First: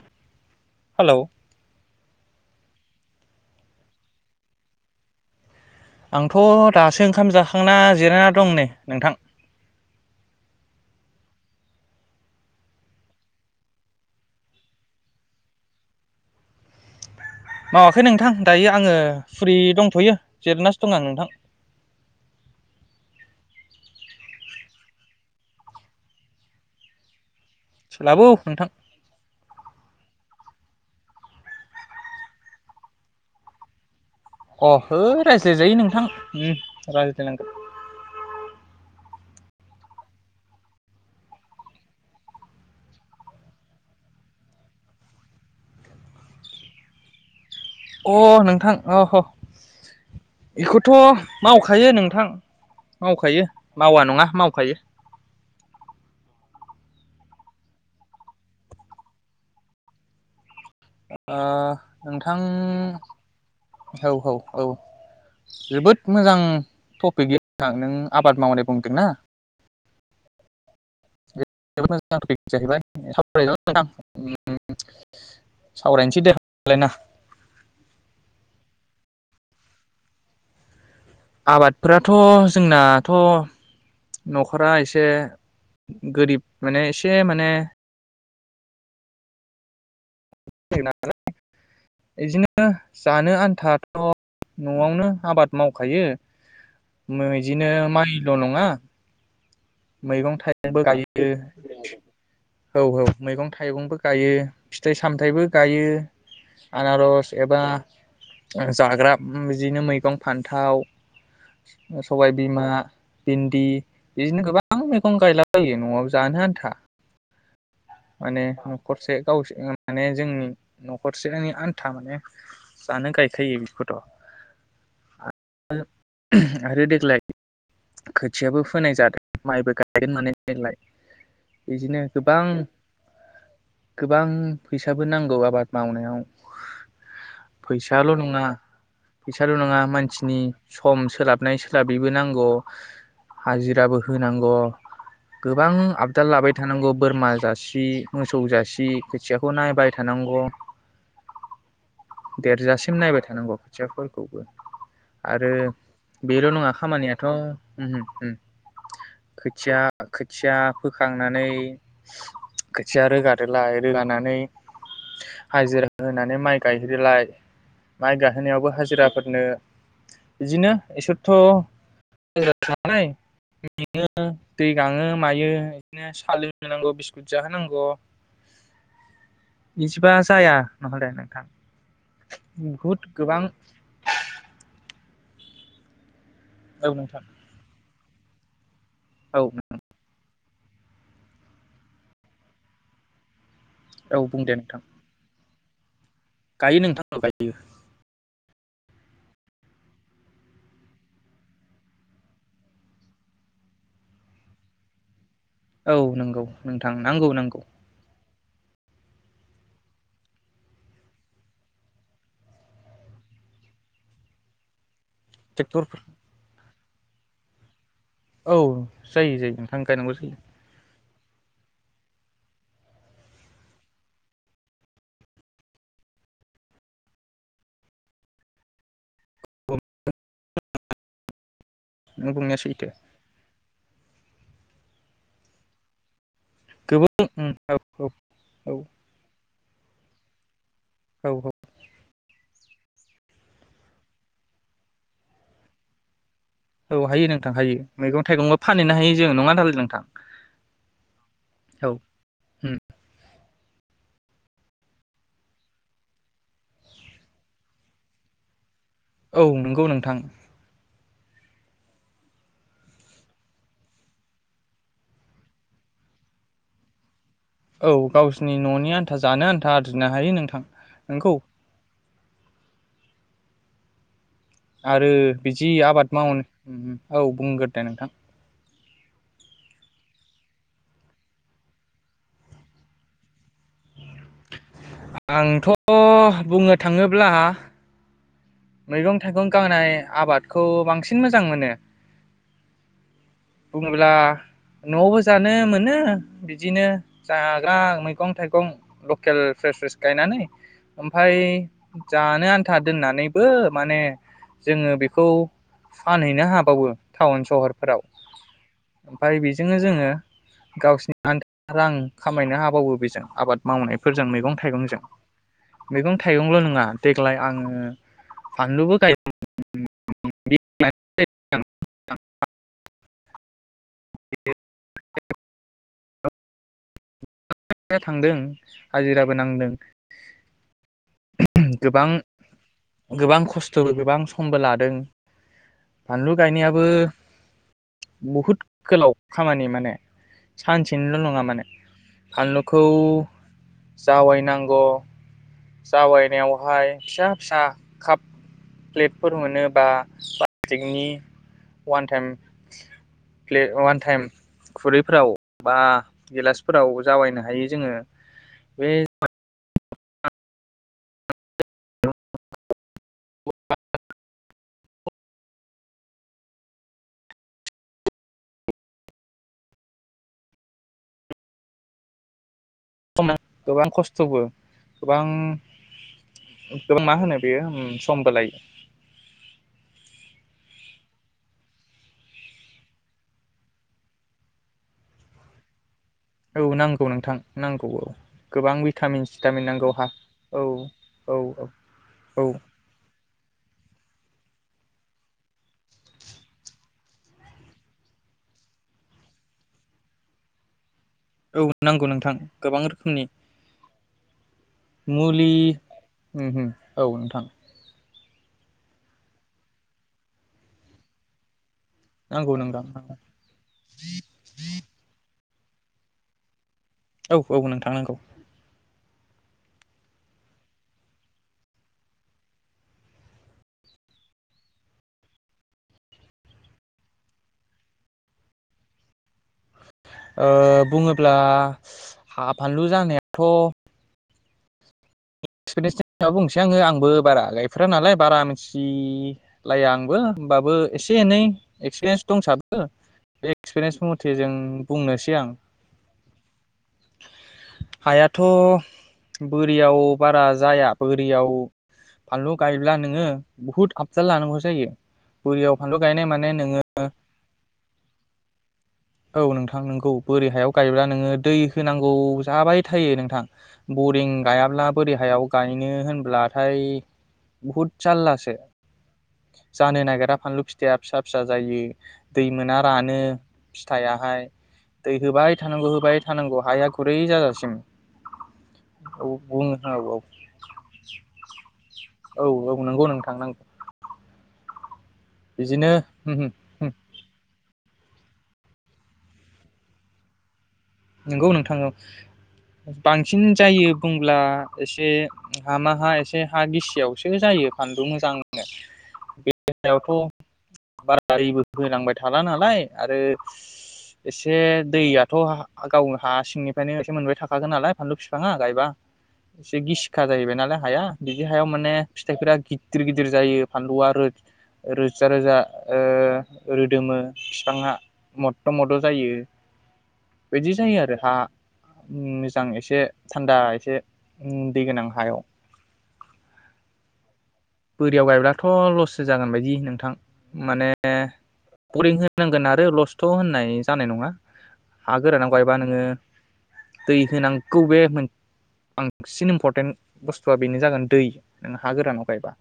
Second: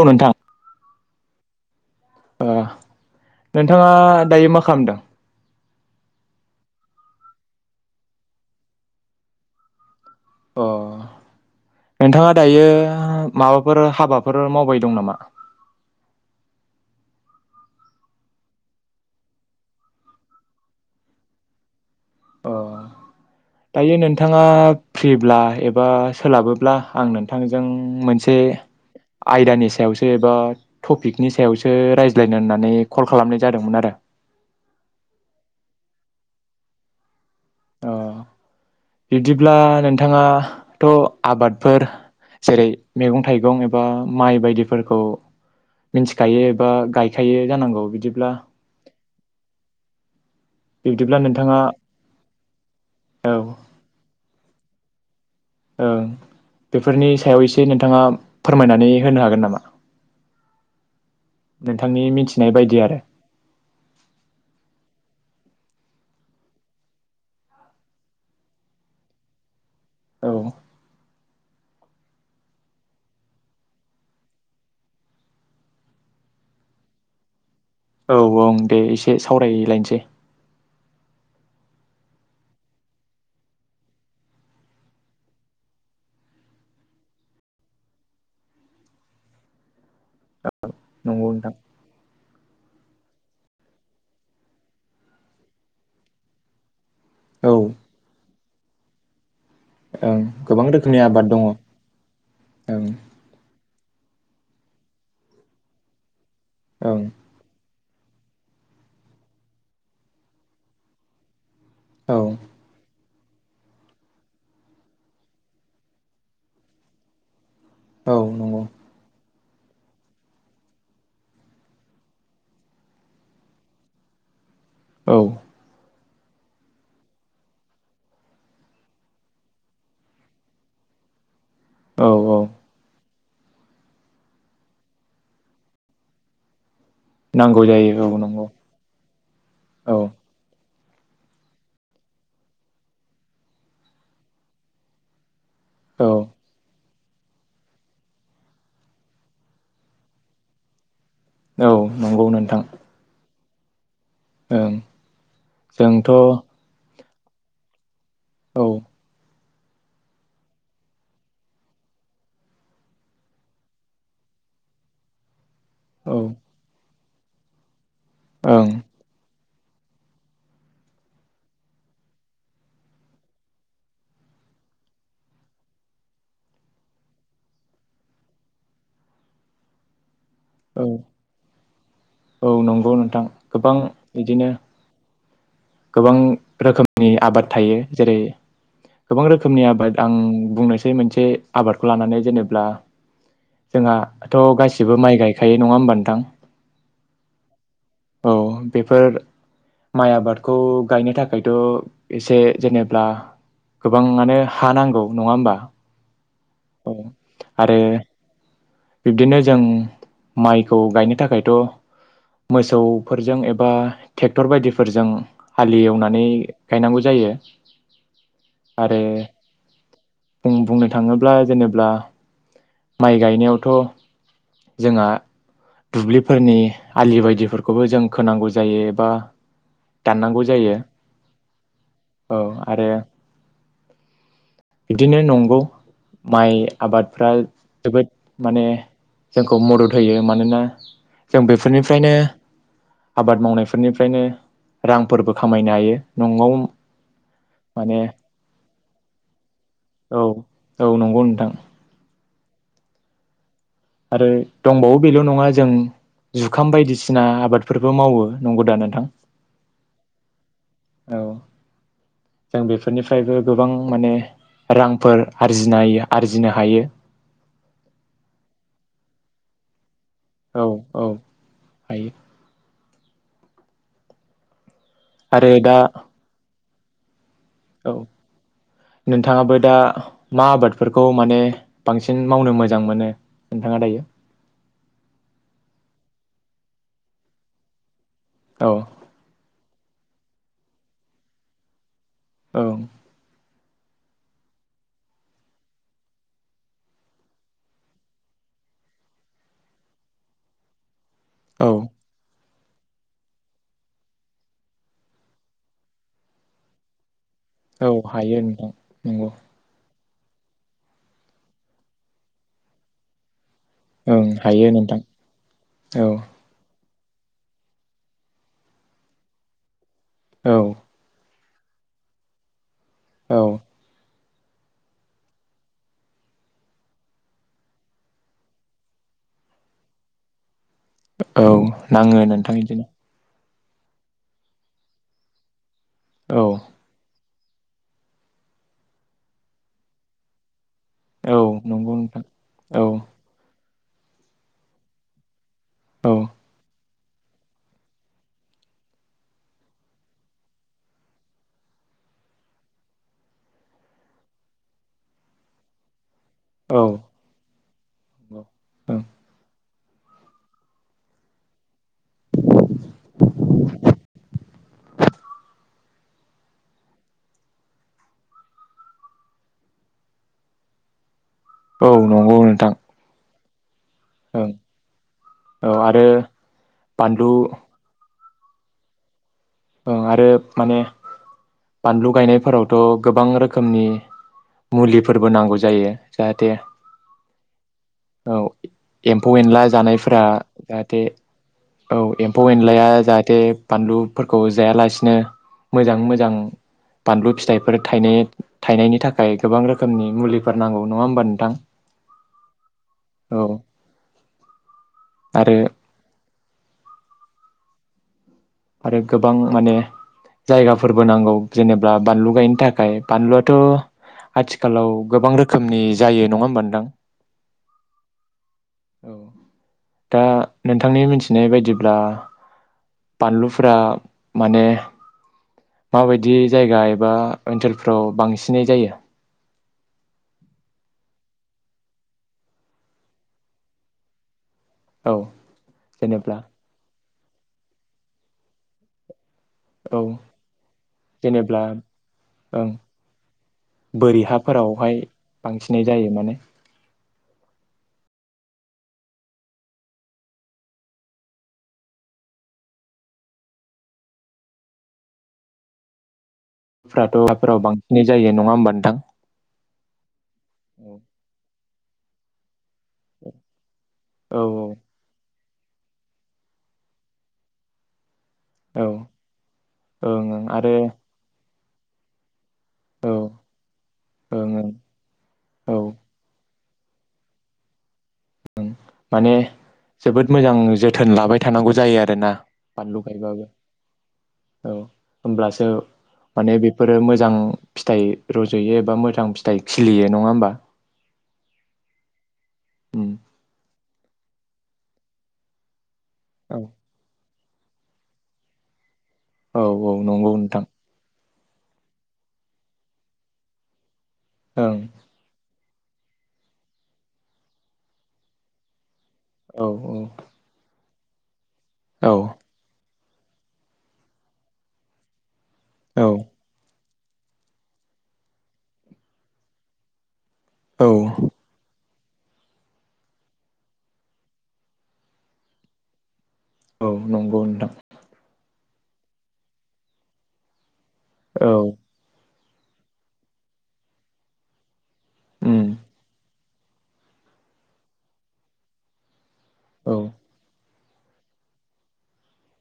औ नोंथां हेलौ आ नोंथाङा दायो मा खालामदों आंथ' दासो ओंखाम जाखांना जिरायना दं नेै नोंथां अ नोंथाङा दायो माबाफोर हाबाफोर मावबाय दं नामा मावाखै नोंथां दायो आङो फुरि दंथ'यो जिरनासो दं आं नोंथां अ दायो नोंथाङा फ्रिब्ला एबा सोलाबोब्ला आं नों थांजों सोलाबौ मोनसे नोंथां आयदानि सायावसो एबा टपिकनि सायावसो रायज्लायनो होननानै कल खालामनाय जादोंमोन आरो अ है रायज्लायजायो नोंथां ओम रायज्लायनांगोन अ बिदिब्ला नोंथाङाथ' आबादफोर जेरै मैगं थाइगं एबा माइ बायदिफोरखौ मिथिखायो एबा गायखायो जानांगौ अ बिदिब्ला नोंथां अह बेखौथ' बिब्दिब्ला नोंथाङा मावखायो नोंथां औ मावखायो मावा नङा मावखायो ओ बेफोरनि सायाव एसे नोंथाङा फोरमायनानै होनो हागोन नामा ओ नोंथांनि नोंथां मिथिनाय बायदि आरो औ औ औ जोबोद मोजां टपिकलै नोंथां नों आबाद मावनाय बुंदोंना औ [unintelligible] सावरायनो सै दे होबालाय ना औ ओं दे एसे सावरायलायनोसै । आबादफोराथ' जोंनाथ' न'खरा एसे गोरिब माने एसे माने नंगौ [unintelligible] नोंथां इदिनो जानो आन्थाथ' न'आवनो आबाद मावखायो । औ बिदिनो माइ ल नङा ओं मैगं गोबां थाइगंबो रोखोमनि आबाद गायो दङ औ ओं औ मैगं थाइगंबो । गायो फिथाइ सा सामथाइबो गायो। ओं आनारस एबा जाग्रा बिदिनो मैगं फान्थाव औ सबाय बिमा, बिन्दि बिदिनो गोबां मैगं गायलाबायो न'वाव जानो आन्था। औ माने नंगौ न'खरसे [inaudible] माने जोंनि न'खरसेनि आन्था माने जानो गायखायो बेखौथ'। औ। आरो देग्लाय खोथियाबो फोनाय जादों माइबो गायगोन माने देग्लाय। इदिनो औ औ गोबां गोबां फैसाबो नांगौ आबाद मावनायाव। नांगौ जायो फैसाल' औ नंगौ नङा फैसााल' नङा औ मानसिनि सम सोलाबनाय सोलाबैबो नांग' हाजिराबो होनांग'। गोबां औ आबदाल लाबाय थानांगौ। बोरमा जासि, मोसौ जासि, खोथियाखौ नायबाय थानांग'। औ नंगौ नोंथां देरजासिम नायबाय थानांग'। खोथियाफोर खौबो ओं आरो जोंथ' औ बेल' नङा खामानिया थ उम औ। खोथिया खोथिया फोखांनानै खोथिया रोगादोलाय। रोगानानै हाजिरा ओं होनानै माइ गायहो दोलाय। माइ औ गाहोनायावबो हाजिराफोरनो बिदिनो इसोरथ' [unintelligible] मेङो दै गाङो मायो बिदिनो सा लोंहोनांग', बिस्कुट जाहोनांग'। [unintelligible] जाया नहले नोंथां। औ नंगौ नोंथां गोबां बिदिनो गोबां औ रोखोमनि नोंथां आबाद थायो। जेरै गोबां औ रोखोमनि आबाद आं बुंनोसै मोनसे आबादखौ लानानै जेनेब्ला औ जोंहाथ' बुं दे नोंथां गासिबो माइ गाय हायो नङा होमबा नोंथां? गायो नोंथां गायो। औ बेफोर माइ आबाद। खौ गायनो थाखायथ' एसे जेनेब्ला गोबाङानो हा नांगौ नङा होमबा। औ नंगौ औ नोंथां नंगौ नंगौ। आरो बिब्दिनो जों माइखौ गायनो थाखायथ' मोसौफोरजों एबा ट्रेक्टर बायदिफोरजों। ट्रेक्टरफोर हालेवनानै। गायनांगौ जायो। औ आरो जायो जायो नोंथां गायनांगौ जायो। बुं बुंनो थाङोब्ला जेनेब्ला। माइ गायनायावथ' जोंहा दुब्लिफोरनि आलि बायदिफोरखौबो जों खोनांगौ जायो एबा दाननांगौ जायो। नों औ बुंनाया आरो सैथो। बिदिनो नंगौ। माइ गोबां आबादफ्रा। उम औ जोबोद माने औ जोंखौ। मदद होयो मानोना औ जों बेफोरनिफ्रायनो आबाद मावनायफोरनिफ्रायनो रांफोरबो खामायनो हायो। नंगौ औ हायो नोंथां हायो माने मैगं थाइगंबो फानहैनो हायो जों नङा दालाय नोंथां औ औ नंगौ नोंथां औ। उम। आरो दंबावो बेल' नङा जों जुखाम बायदिसिना आबादफोरबो मावो नंगौदा नों औ नंगौ नोंथां। औ जों बेफोरनिफ्रायबो गोबां माने रांफोर आरजिनाय आरजिनो हायो। औ गावसिनि न'नि आन्था जानो आन्था। जिनो हायो औ नोंथां औ नोंगौ। हायो आरो बिदि आबाद मावन औ बुंग्रोदो दे औ नोंथां नोंथाङाबो दा मा आबादफोरखौ माने बांसिन मावनो मोजां मोनो नोंथाङा दायो? आंथ' बुंनो थाङोब्ला औ मैगं थाइगं गांनाय आबादखौ बांसिन मोजां मोनो औ बुङोब्ला न'आवबो जानो मोनो बिदिनो जाग्रा मैगं थाइगं लकेल फ्रेस फ्रेस गायनानै ओमफाय औ जानो आन था दोननानै बो माने जोङो बेखौ फानहैनो हाबावो टाउन औ सहरफोराव हायो नोंथां नंगौ ओमफाय बेजोंनो जोङो गावसिनि रां खामायनो हाबावो बेजों आबाद ओं मावनायफोरजों मैगं हायो नोंथां थाइगंजों औ मैगं थाइगंल' नङा देग्लाय आङो फानलुबो गाय औ [unintelligible] औ [unintelligible] [unintelligible] थांदों हाजिराबो नांदों औ नाङो नोंथां बिदिनो सोबो गोबां समबो लादों फानलु औ गायनायाबो बुहुद गोलाव खामानि माने सानसेनिल' औ नङा माने नंगौ नोंथां औ बानलुखौ जावाय नांगौ औ जावायनायावहाय फिसा फिसा काप प्लेटफोर मोनो बा प्लास्टिकनि अवान टाइम फ्ले अवान टाइम खुरैफोराव बा औ गिलासपोराव जावायनो हायो जोङो बे औ [inaudible] औ नंगौ नोंथां नों गोबां खस्थ'बो ओं गोबां औ आरो गोबां मा बानलु होनो बेयो समबो लायो ओ आरो माने बानलु गायनायफोरावथ' गोबां रोखोमनि मुलिफोरबो नांगौ जायो। जाहाथे औ नांगौ नोंथां नांगौ औ गोबां भिटामिन एम्फौ एनला सिटामिन नांगौ हा जानायफोरा औ जाहाथे औ एम्फौ एनलाया जाहाथे बानलु फोरखौ जायालासिनो मोजां मोजां बानलु फिथाइफोर थायनाय थायनायनि थाखाय गोबां रोखोमनि मुलिफोर नांगौ। नङा होमबा नोंथां औ नांगौ नोंथां गोबां रोखोमनि औ मुलि आरो औ नोंथां आरो गोबां माने जायगाफोरबो नांगौ। जेनेबा बानलु नांगौ गायनो नोंथां थाखाय बानलुआथ' आथिखालाव गोबां रोख रोखोमनि जायो नङा होमबानोथां। औ औ नोंथां नांगौ। दा नोंथांनि मिथिनाय बायदिब्ला। बानलुफोरा माने माबायदि जायगा एबा ओनसोलफ्राव बांसिनै जायो। ओ बुङोब्ला हा फानलु जानायाथ' औ एक्सपिरियेन्सनि सायाव जेनेब्ला बुंनोसै आङो आंबो बारा गायफेरानालाय बारा मिथि औ लायआंबो होमबाबो एसे एनै जेनेब्ला एक्सपिरियेन्स ओं दंसाबो बे एक्सपिरियेन्स बोरि मथे जों हाफोरावहाय बुंनोसै आं बांसिनै जायो माने हायाथ' बोरियाव बारा जाया बोरियाव फानलु गायोब्ला नोङो बुहुद आबजाल लानांगौ जायो। बोरियाव फानलु गायनाय माने नोङो फ्राथ' हाफोराव बांसिनै जायो नङा होमबा नोंथां। औ नोंथां नोंगौ बोरि हायाव औ गायोब्ला नोङो दै होनांगौ जाबाय। थायो नोंथां बरिं औ गायाब्ला गाहायाव गायनो होनब्लाथाय बुहुद जारला औ जानो ओं नागिरा ओं फानलु आरो फिथा फिसा फिसा जायो। दै मोना औ रानो ओं फिथाइयाहाय ओं दै होबाय औ थानांगौ ओं होबाय थानांगौ। हाया गुरै जाजासिम औ माने बुंनो। औ जोबोद मोजां जोथोन लाबाय थानांगौ जायो। आरोना औ औ बानलु नंगौ नोंथां गायबाबो नोंगौ। औ होमब्लासो माने बेफोरो मोजां फिथाइ रज'यो एबा मोजां फिथाइ खिलियो नङा होमबा। नंगौ नोंथां औ उम बांसिन जायो। होमब्ला एसे हा हा एसे औ हा गिसियावसो बिजोंनो जायो फानलु मोजां औ औ नंगौ नोंथां। गारिबो फोनांबाय थाला नालाय आरो एसे ओं दैयाथ' हा गावनो हा सिंनिफ्रायनो एसे मोनबाय थाखागोन नालाय फानलु बिफाङा गायबा औ एसे गिसिखा जाहैबाय नालाय हाया बि हायाव माने औ फिथाइफोरा गि दिर गिदिर जायो फानलुआ रोद रो रोजा ओ औ रोद दोमो फिफाङा मदद' मद' जायो। बिदि औ जायो आरो हा उम मोजां एसे थान्दा एसे उम दै गोनां हायाव औ नंगौ नोंथां बोरियाव गायब्लाथ' लससो जागोन बायदि नोंथां माने औ ओ बरिं हो नांगोन आरो लसथ' होननाय जानाय नङा। हा गोरानाव उम गायबा नोङो दै होनांगौ बे मोन सिन औ इम्परटतेन्ट बुस्थुआ बिनो जागोन दै नों हा गोरानाव गायबा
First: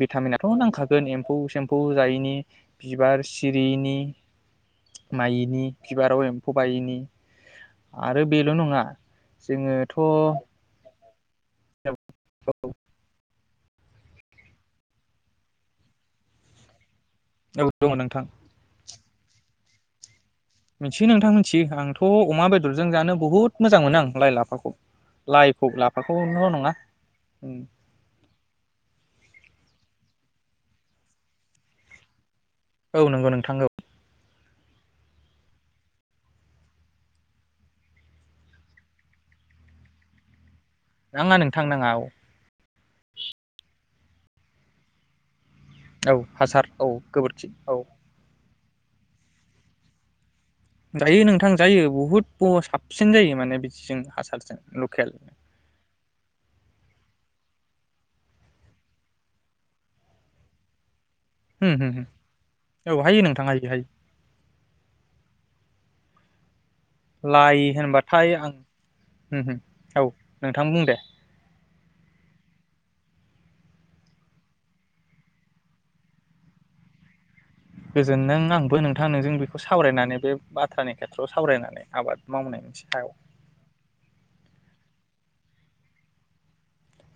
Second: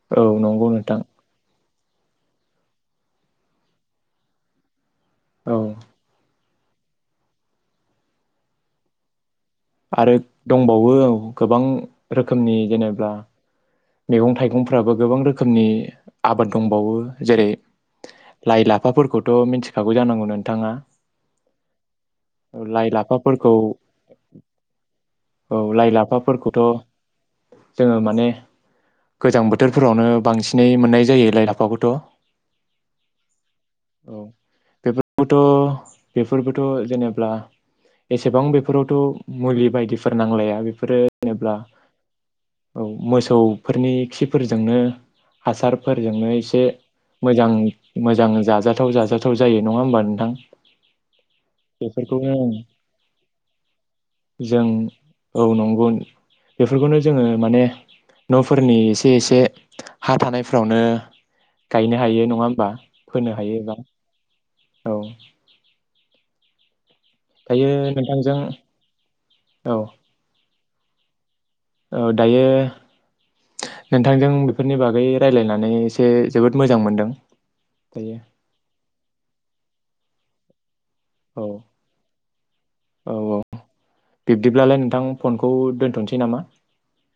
भिटामिनाथ' नंगौ नोंथां नांखागोन एम्फौ से एम्फौ जायिनि बिबार सिरियिनि औ माइनि बिबाराव एम फौ बायिनि आरो बेल' नङा जोङोथ' औ आरो दंबावो औ गोबां रोखोमनि जेनेबा मैगं-थाइगंफ्राबो गोबां रोखोमनि आबाद दंबावो। जेरै दङ नोंथां लाइ लाफाफोरखौथ' मिथि खागौ जानांगौ नोन मिथियो नोंथां मिथियो आंथ' अमा बेदरजों लाइ जानो लाफाफोरखौ बहुद मोजां मोनो आं लाइ लाफाखौ औ लाइखौ लाइ लाफाखौल' लाफाफोरखौथ' नङा जोङो माने गोजां बोथोरफोरावनो बांसिनै मोननाय जायो लाइ लाफाखौथ औ नंगौ नोंथां औ बे फोरबोथ' बेफोरबोथ' जेनेब्ला एसेबां बेफोरावथ' मुलि बायदिफोर नांलाया बेफो नाङा नोंथां नाङा औ औ मोसौ फोरनि खिफोरजोंनो। औ हासारफोरजोंनो एसे हासार औ मोजां गोबोरखि औ मोजां जाजा। जाजाथाव जायो नङा ह होनोमबा नोंथां। जायो नोंथां जायो बुहुद बेफोरखौनो साबसिन जायो माने बिदिजों हासारजों जों लकेल। औ नंगौ बेफोरखौनो जोङो माने न'फोरनि एसे एसे हा थानायफ्रावनो। होम होम गायनो हायो नङा होमबा होम औ हायो फोनो नोंथां हायो हायोबा हायो औ। लाइ दायो होनबाथाय नोंथांजों आं हो हो औ नोंथां बुं दे। औ दायो नोंथांजों बिफोरनि बागै रायजलायनानै एसे जोबोद मोजां मोनदों। दायो गोजोनदों आंबो नोंथां नोंजों बेखौ सावरायनानै बे। बाथ्रानि खेथ्रआव औ सावरायनानै आबाद मावनायनिनायनिसे सायाव। औ औ बिब्दिब्लालाय नोंथां फनखौ दोन्थनोसै नामा।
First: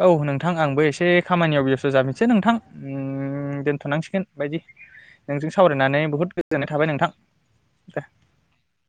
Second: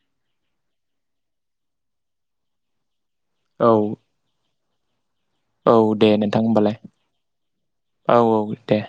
औ नोंथां आंबो एसे खामानियाव बेस्थ जाबैसै नोंथां। ओम औ दोनथनांसिगोन बायदि। नोंजों औ सावरायनानै दे बुहुद नोंथां गोजोननाय होनबालाय थाबाय नोंथां औ औ दे।